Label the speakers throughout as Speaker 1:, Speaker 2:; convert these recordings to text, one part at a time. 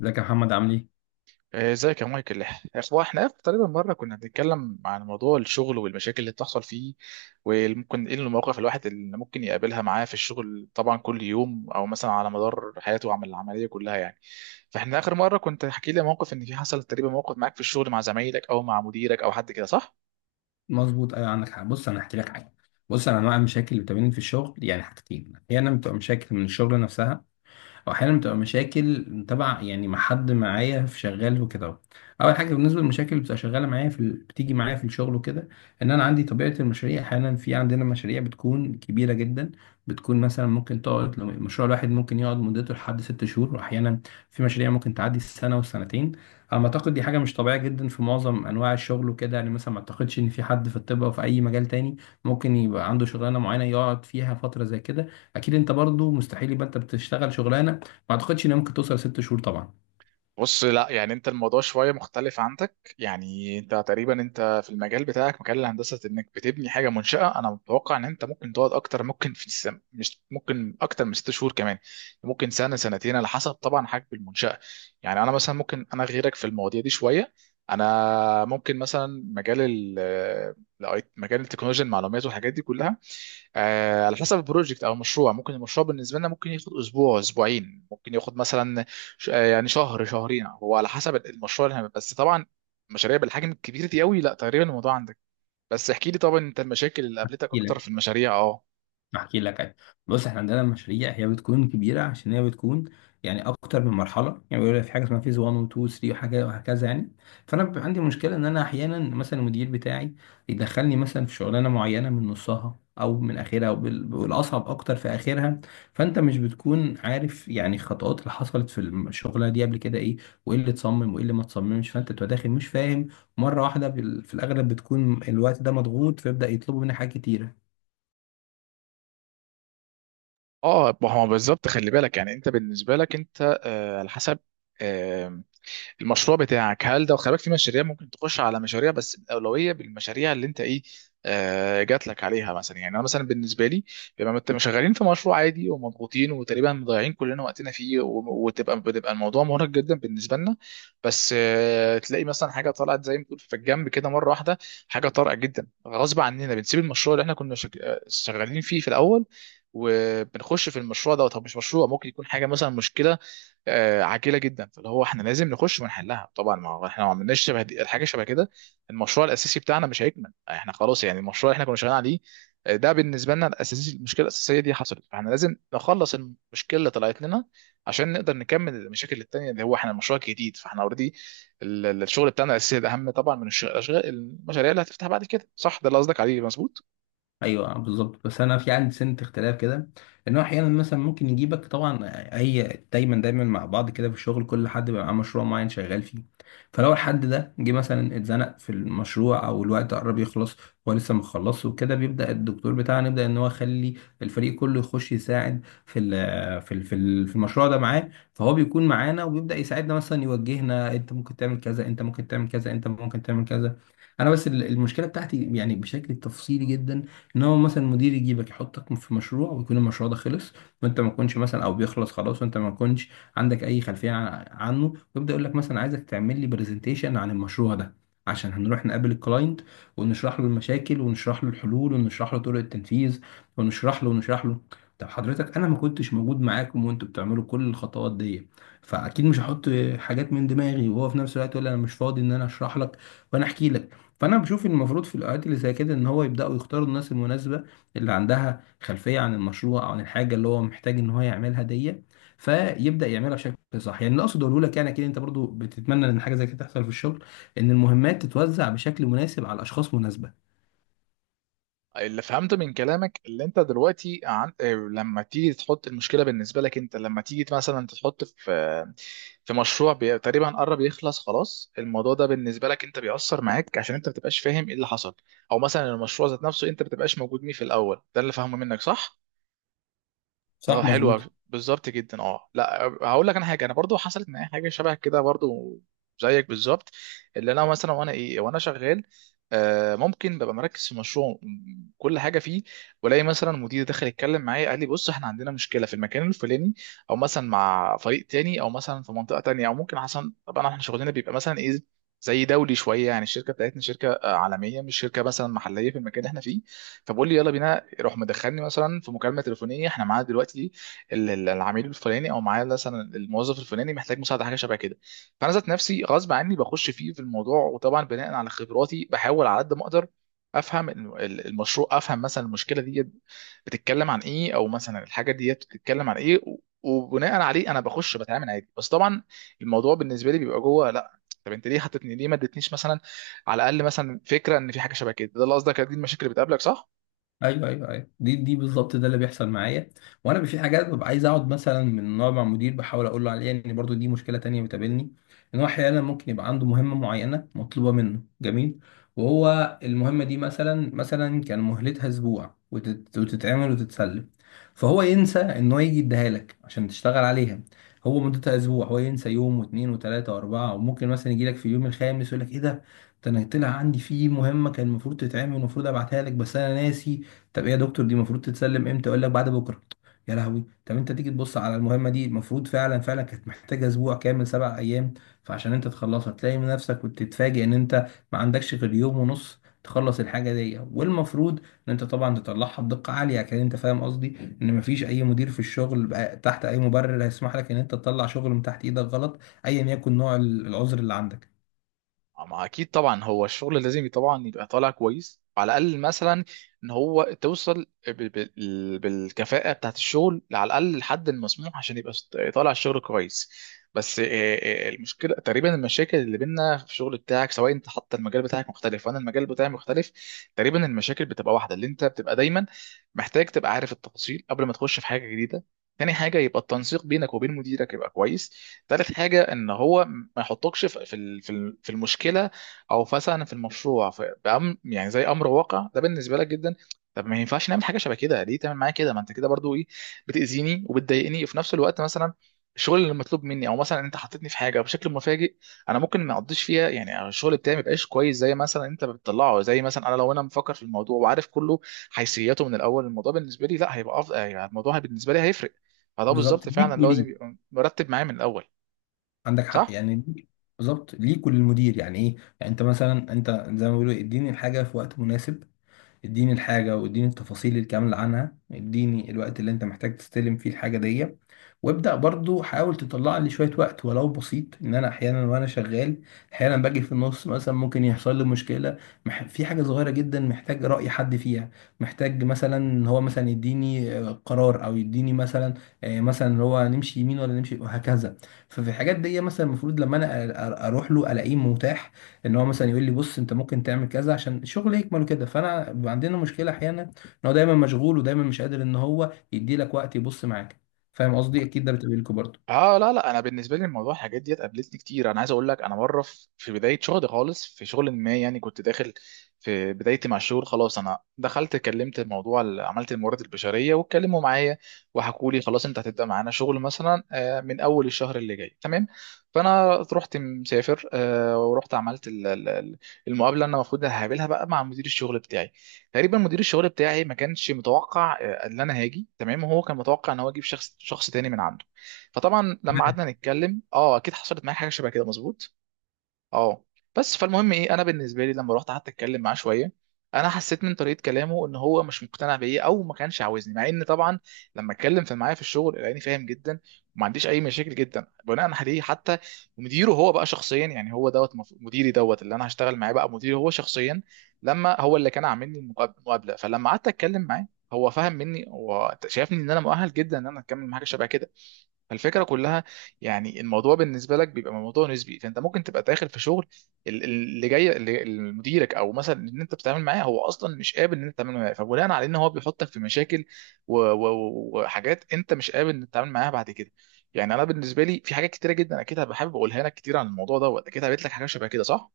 Speaker 1: ازيك يا محمد؟ عامل ايه؟
Speaker 2: ازيك يا مايكل. اخوة احنا اخر تقريبا مره كنا بنتكلم عن موضوع الشغل والمشاكل اللي بتحصل فيه، وممكن ايه المواقف الواحد اللي ممكن يقابلها معاه في الشغل طبعا كل يوم او مثلا على مدار حياته عمل العمليه كلها يعني. فاحنا اخر مره كنت حكي لي موقف ان في حصل تقريبا موقف معاك في الشغل مع زمايلك او مع مديرك او حد كده، صح؟
Speaker 1: مظبوط، ايوه، عندك حق. بص، انا هحكي لك حاجه. بص، انا انواع المشاكل اللي بتقابلني في الشغل يعني حاجتين. احيانا بتبقى مشاكل من الشغل نفسها، واحيانا بتبقى مشاكل تبع يعني مع حد معايا في شغال وكده. اول حاجه بالنسبه للمشاكل اللي بتبقى شغاله معايا بتيجي معايا في الشغل وكده، ان انا عندي طبيعه المشاريع. احيانا في عندنا مشاريع بتكون كبيره جدا، بتكون مثلا ممكن تقعد، لو المشروع الواحد ممكن يقعد مدته لحد 6 شهور، واحيانا في مشاريع ممكن تعدي السنه والسنتين. على ما اعتقد دي حاجه مش طبيعيه جدا في معظم انواع الشغل وكده، يعني مثلا ما اعتقدش ان في حد في الطب او في اي مجال تاني ممكن يبقى عنده شغلانه معينه يقعد فيها فتره زي كده. اكيد انت برضو مستحيل يبقى انت بتشتغل شغلانه ما اعتقدش انها ممكن توصل 6 شهور طبعا.
Speaker 2: بص، لا يعني انت الموضوع شويه مختلف عندك، يعني انت تقريبا انت في المجال بتاعك مجال الهندسه انك بتبني حاجه منشاه، انا متوقع ان انت ممكن تقعد اكتر، ممكن مش ممكن اكتر من ست شهور كمان، ممكن سنه سنتين على حسب طبعا حجم المنشاه. يعني انا مثلا ممكن انا غيرك في المواضيع دي شويه. انا ممكن مثلا مجال ال مجال التكنولوجيا المعلومات والحاجات دي كلها. على حسب البروجكت او المشروع، ممكن المشروع بالنسبه لنا ممكن ياخد اسبوع اسبوعين، ممكن ياخد مثلا يعني شهر شهرين، هو على حسب المشروع اللي هنعمله. بس طبعا مشاريع بالحجم الكبير دي قوي لا، تقريبا الموضوع عندك. بس احكي لي طبعا انت المشاكل اللي قابلتك اكتر في المشاريع. اه،
Speaker 1: احكي لك أي. بص، احنا عندنا مشاريع هي بتكون كبيره عشان هي بتكون يعني اكتر من مرحله، يعني بيقول لك في حاجه اسمها فيز 1 و 2 و 3 وحاجه وهكذا يعني. فانا بيبقى عندي مشكله ان انا احيانا مثلا المدير بتاعي يدخلني مثلا في شغلانه معينه من نصها او من اخرها او والاصعب اكتر في اخرها. فانت مش بتكون عارف يعني الخطوات اللي حصلت في الشغله دي قبل كده ايه، وايه اللي اتصمم وايه اللي ما اتصممش، فانت بتبقى داخل مش فاهم مره واحده. في الاغلب بتكون الوقت ده مضغوط، فيبدا يطلبوا منك حاجات كتيره.
Speaker 2: اه، ما هو بالظبط، خلي بالك يعني انت بالنسبه لك انت، على حسب المشروع بتاعك، هل ده خلي بالك في مشاريع ممكن تخش على مشاريع بس الاولويه بالمشاريع اللي انت ايه، جات لك عليها. مثلا يعني انا مثلا بالنسبه لي بما انت شغالين في مشروع عادي ومضغوطين وتقريبا مضيعين كلنا وقتنا فيه، وتبقى بتبقى الموضوع مرهق جدا بالنسبه لنا، بس تلاقي مثلا حاجه طلعت زي ما تقول في الجنب كده مره واحده، حاجه طارئه جدا غصب عننا بنسيب المشروع اللي احنا كنا شغالين فيه في الاول، وبنخش في المشروع ده. طب مش مشروع ممكن يكون حاجه مثلا مشكله عاجله جدا، فاللي هو احنا لازم نخش ونحلها. طبعا ما هو احنا ما عملناش شبه دي الحاجه شبه كده، المشروع الاساسي بتاعنا مش هيكمل، احنا خلاص، يعني المشروع اللي احنا كنا شغالين عليه ده بالنسبه لنا الاساسي، المشكله الاساسيه دي حصلت، فاحنا لازم نخلص المشكله اللي طلعت لنا عشان نقدر نكمل المشاكل التانيه اللي هو احنا المشروع الجديد. فاحنا اوريدي الشغل بتاعنا الاساسي ده اهم طبعا من الشغل الاشغال المشاريع اللي هتفتح بعد كده، صح؟ ده اللي قصدك عليه مظبوط.
Speaker 1: ايوه بالظبط. بس انا في عندي سنه اختلاف كده، ان هو احيانا مثلا ممكن يجيبك طبعا. هي دايما دايما مع بعض كده في الشغل، كل حد بيبقى معاه مشروع معين شغال فيه. فلو الحد ده جه مثلا اتزنق في المشروع او الوقت قرب يخلص، هو لسه مخلصش وكده، بيبدا الدكتور بتاعنا يبدا ان هو يخلي الفريق كله يخش يساعد في المشروع ده معاه. فهو بيكون معانا وبيبدا يساعدنا، مثلا يوجهنا، انت ممكن تعمل كذا، انت ممكن تعمل كذا، انت ممكن تعمل كذا. انا بس المشكله بتاعتي يعني بشكل تفصيلي جدا، ان هو مثلا مدير يجيبك يحطك في مشروع ويكون المشروع ده خلص، وانت ما تكونش مثلا، او بيخلص خلاص وانت ما تكونش عندك اي خلفيه عنه، ويبدا يقول لك مثلا عايزك تعمل لي برزنتيشن عن المشروع ده، عشان هنروح نقابل الكلاينت ونشرح له المشاكل ونشرح له الحلول ونشرح له طرق التنفيذ ونشرح له ونشرح له. طب حضرتك، انا ما كنتش موجود معاكم وانتوا بتعملوا كل الخطوات دي، فاكيد مش هحط حاجات من دماغي، وهو في نفس الوقت يقول لي انا مش فاضي ان انا اشرح لك وانا احكي لك. فانا بشوف إن المفروض في الاوقات اللي زي كده ان هو يبداوا يختاروا الناس المناسبه اللي عندها خلفيه عن المشروع او عن الحاجه اللي هو محتاج ان هو يعملها دي، فيبدا يعملها بشكل صح. يعني اللي اقصد اقوله لك يعني كده، انت برضو بتتمنى ان حاجه زي كده تحصل في الشغل، ان المهمات تتوزع بشكل مناسب على اشخاص مناسبه.
Speaker 2: اللي فهمته من كلامك اللي انت دلوقتي عن... اه، لما تيجي تحط المشكله بالنسبه لك انت، لما تيجي مثلا تحط في في مشروع بي... تقريبا قرب يخلص خلاص، الموضوع ده بالنسبه لك انت بيأثر معاك عشان انت ما بتبقاش فاهم ايه اللي حصل، او مثلا المشروع ذات نفسه انت ما بتبقاش موجود فيه في الاول، ده اللي فاهمه منك، صح؟ اه،
Speaker 1: صح،
Speaker 2: حلو أوي.
Speaker 1: مظبوط.
Speaker 2: بالظبط جدا. اه لا، هقول لك انا حاجه، انا برضو حصلت معايا حاجه شبه كده برضو زيك بالظبط. اللي انا مثلا وانا ايه وانا شغال، ممكن ببقى مركز في مشروع كل حاجه فيه، والاقي مثلا مدير دخل يتكلم معايا قال لي بص احنا عندنا مشكله في المكان الفلاني، او مثلا مع فريق تاني، او مثلا في منطقه تانيه، او ممكن حسن طبعا احنا شغلنا بيبقى مثلا ايه زي دولي شويه، يعني الشركه بتاعتنا شركه عالميه مش شركه مثلا محليه في المكان اللي احنا فيه. فبقول لي يلا بينا روح، مدخلني مثلا في مكالمه تليفونيه احنا معانا دلوقتي العميل الفلاني، او معايا مثلا الموظف الفلاني محتاج مساعده، حاجه شبه كده. فانا ذات نفسي غصب عني بخش فيه في الموضوع، وطبعا بناء على خبراتي بحاول على قد ما اقدر افهم المشروع، افهم مثلا المشكله دي بتتكلم عن ايه، او مثلا الحاجه دي بتتكلم عن ايه، وبناء عليه انا بخش بتعامل عادي. بس طبعا الموضوع بالنسبه لي بيبقى جوه، لا طب انت ليه حطيتني، ليه ما ادتنيش مثلا على الاقل مثلا فكره ان في حاجه شبه كده؟ ده اللي قصدك، دي المشاكل اللي بتقابلك، صح؟
Speaker 1: ايوه ايوه ايوه، دي بالظبط ده اللي بيحصل معايا. وانا في حاجات ببقى عايز اقعد مثلا من نوع مع مدير بحاول اقول له عليها، ان برضو دي مشكله تانية بتقابلني، ان هو احيانا ممكن يبقى عنده مهمه معينه مطلوبه منه، جميل، وهو المهمه دي مثلا كان مهلتها اسبوع وتتعمل وتتسلم، فهو ينسى ان هو يجي يديها لك عشان تشتغل عليها. هو مدتها اسبوع، هو ينسى يوم واثنين وثلاثه واربعه، وممكن مثلا يجي لك في اليوم الخامس يقول لك ايه ده، ده انا طلع عندي في مهمه كان المفروض تتعمل، المفروض ابعتها لك بس انا ناسي. طب ايه يا دكتور، دي المفروض تتسلم امتى؟ يقول لك بعد بكره. يا لهوي! طب انت تيجي تبص على المهمه دي المفروض، فعلا فعلا كانت محتاجه اسبوع كامل، 7 ايام. فعشان انت تخلصها تلاقي من نفسك وتتفاجئ ان انت ما عندكش غير يوم ونص تخلص الحاجه دي، والمفروض ان انت طبعا تطلعها بدقه عاليه. كان انت فاهم قصدي، ان مفيش اي مدير في الشغل بقى تحت اي مبرر هيسمح لك ان انت تطلع شغل من تحت ايدك غلط، ايا يكن نوع العذر اللي عندك.
Speaker 2: ما اكيد طبعا هو الشغل لازم طبعا يبقى طالع كويس، على الاقل مثلا ان هو توصل بالكفاءه بتاعت الشغل على الاقل لحد المسموح عشان يبقى طالع الشغل كويس. بس المشكله تقريبا المشاكل اللي بينا في الشغل بتاعك، سواء انت حتى المجال بتاعك مختلف وانا المجال بتاعي مختلف، تقريبا المشاكل بتبقى واحده. اللي انت بتبقى دايما محتاج تبقى عارف التفاصيل قبل ما تخش في حاجه جديده. تاني حاجه يبقى التنسيق بينك وبين مديرك يبقى كويس. تالت حاجه ان هو ما يحطكش في في المشكله، او مثلا في المشروع في بأم يعني زي امر واقع، ده بالنسبه لك جدا. طب ما ينفعش نعمل حاجه شبه كده، ليه تعمل معايا كده؟ ما انت كده برضو ايه، بتاذيني وبتضايقني في نفس الوقت. مثلا الشغل اللي مطلوب مني، او مثلا انت حطيتني في حاجه بشكل مفاجئ، انا ممكن ما اقضيش فيها، يعني الشغل بتاعي ما يبقاش كويس زي مثلا انت بتطلعه، زي مثلا انا لو انا مفكر في الموضوع وعارف كله حيثياته من الاول، الموضوع بالنسبه لي لا هيبقى افضل، يعني الموضوع بالنسبه لي هيفرق. فده
Speaker 1: بالظبط
Speaker 2: بالظبط
Speaker 1: ليك
Speaker 2: فعلا
Speaker 1: وليه.
Speaker 2: لازم يبقى مرتب معايا من الاول.
Speaker 1: عندك حق
Speaker 2: صح،
Speaker 1: يعني دي. بالظبط ليك وللمدير، يعني ايه؟ يعني انت مثلا انت زي ما بيقولوا، اديني الحاجه في وقت مناسب، اديني الحاجة واديني التفاصيل الكاملة عنها، اديني الوقت اللي انت محتاج تستلم فيه الحاجة دي. وابدأ، برضو حاول تطلع لي شوية وقت ولو بسيط، ان انا احيانا وانا شغال احيانا باجي في النص، مثلا ممكن يحصل لي مشكلة، في حاجة صغيرة جدا محتاج رأي حد فيها، محتاج مثلا ان هو مثلا يديني قرار، او يديني مثلا مثلا، إن هو نمشي يمين ولا نمشي وهكذا. ففي الحاجات دي مثلا المفروض لما انا اروح له الاقيه متاح، ان هو مثلا يقول لي بص انت ممكن تعمل كذا عشان الشغل يكمل كده. فانا بيبقى عندنا مشكله احيانا ان هو دايما مشغول ودايما مش قادر ان هو يدي لك وقت يبص معاك. فاهم قصدي؟ اكيد ده بتقابلكوا برضه.
Speaker 2: اه لا لا، انا بالنسبه لي الموضوع الحاجات ديت قابلتني كتير. انا عايز اقول لك، انا مره في بدايه شغلي خالص في شغل ما، يعني كنت داخل في بدايتي مع الشغل خلاص، انا دخلت كلمت الموضوع عملت الموارد البشريه واتكلموا معايا وحكوا لي خلاص انت هتبدا معانا شغل مثلا من اول الشهر اللي جاي تمام. فانا رحت مسافر ورحت عملت المقابله اللي انا المفروض هقابلها بقى مع مدير الشغل بتاعي. تقريبا مدير الشغل بتاعي ما كانش متوقع ان انا هاجي، تمام؟ هو كان متوقع ان هو يجيب شخص تاني من عنده. فطبعا لما قعدنا نتكلم، اه اكيد حصلت معايا حاجه شبه كده مظبوط. اه، بس فالمهم ايه، انا بالنسبه لي لما رحت قعدت اتكلم معاه شويه، انا حسيت من طريقه كلامه ان هو مش مقتنع بيا او ما كانش عاوزني، مع ان طبعا لما اتكلم في معايا في الشغل لقاني فاهم جدا وما عنديش اي مشاكل جدا، بناء عليه حتى مديره هو بقى شخصيا، يعني هو دوت مديري دوت اللي انا هشتغل معاه بقى مديري هو شخصيا، لما هو اللي كان عامل لي المقابله. فلما قعدت اتكلم معاه هو فهم مني وشايفني ان انا مؤهل جدا ان انا اكمل مع حاجه شبه كده. فالفكره كلها، يعني الموضوع بالنسبه لك بيبقى موضوع نسبي، فانت ممكن تبقى داخل في شغل اللي جاي، اللي مديرك او مثلا اللي انت بتتعامل معاه هو اصلا مش قابل ان انت تتعامل معاه، فبناء على ان هو بيحطك في مشاكل وحاجات انت مش قابل ان تتعامل معاها بعد كده. يعني انا بالنسبه لي في حاجات كتيره جدا اكيد هبقى حابب اقولها لك كتير عن الموضوع دوت. اكيد قابلت لك حاجه شبه كده، صح؟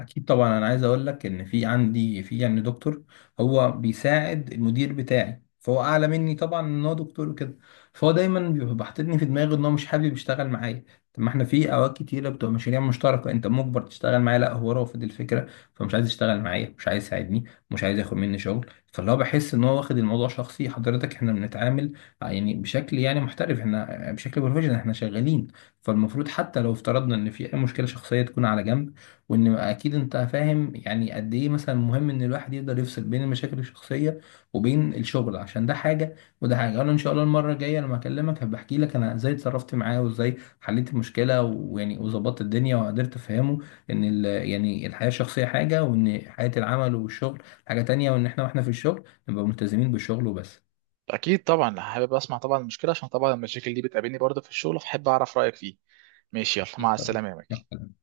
Speaker 1: اكيد طبعا. انا عايز اقول لك ان في عندي في يعني دكتور هو بيساعد المدير بتاعي، فهو اعلى مني طبعا ان هو دكتور وكده، فهو دايما بيبقى حاططني في دماغه ان هو مش حابب يشتغل معايا. طب ما احنا في اوقات كتيره بتبقى مشاريع مشتركه انت مجبر تشتغل معايا، لا، هو رافض الفكره، فمش عايز يشتغل معايا، مش عايز يساعدني، مش عايز ياخد مني شغل. فاللي هو بحس ان هو واخد الموضوع شخصي. حضرتك، احنا بنتعامل يعني بشكل يعني محترف، احنا بشكل بروفيشنال احنا شغالين، فالمفروض حتى لو افترضنا ان في اي مشكله شخصيه تكون على جنب. وان اكيد انت فاهم يعني قد ايه مثلا مهم ان الواحد يقدر يفصل بين المشاكل الشخصيه وبين الشغل، عشان ده حاجه وده حاجه. انا ان شاء الله المره الجايه لما اكلمك هبقى احكي لك انا ازاي اتصرفت معاه وازاي حليت المشكله، ويعني وظبطت الدنيا وقدرت افهمه يعني الحياه الشخصيه حاجه، وان حياه العمل والشغل حاجه تانية، وان احنا واحنا في الشغل نبقى ملتزمين بالشغل وبس.
Speaker 2: اكيد طبعا حابب اسمع طبعا المشكله، عشان طبعا المشاكل دي بتقابلني برضه في الشغل، فحب اعرف رايك فيه. ماشي، يلا
Speaker 1: إن
Speaker 2: مع
Speaker 1: شاء
Speaker 2: السلامه يا مايكل.
Speaker 1: الله.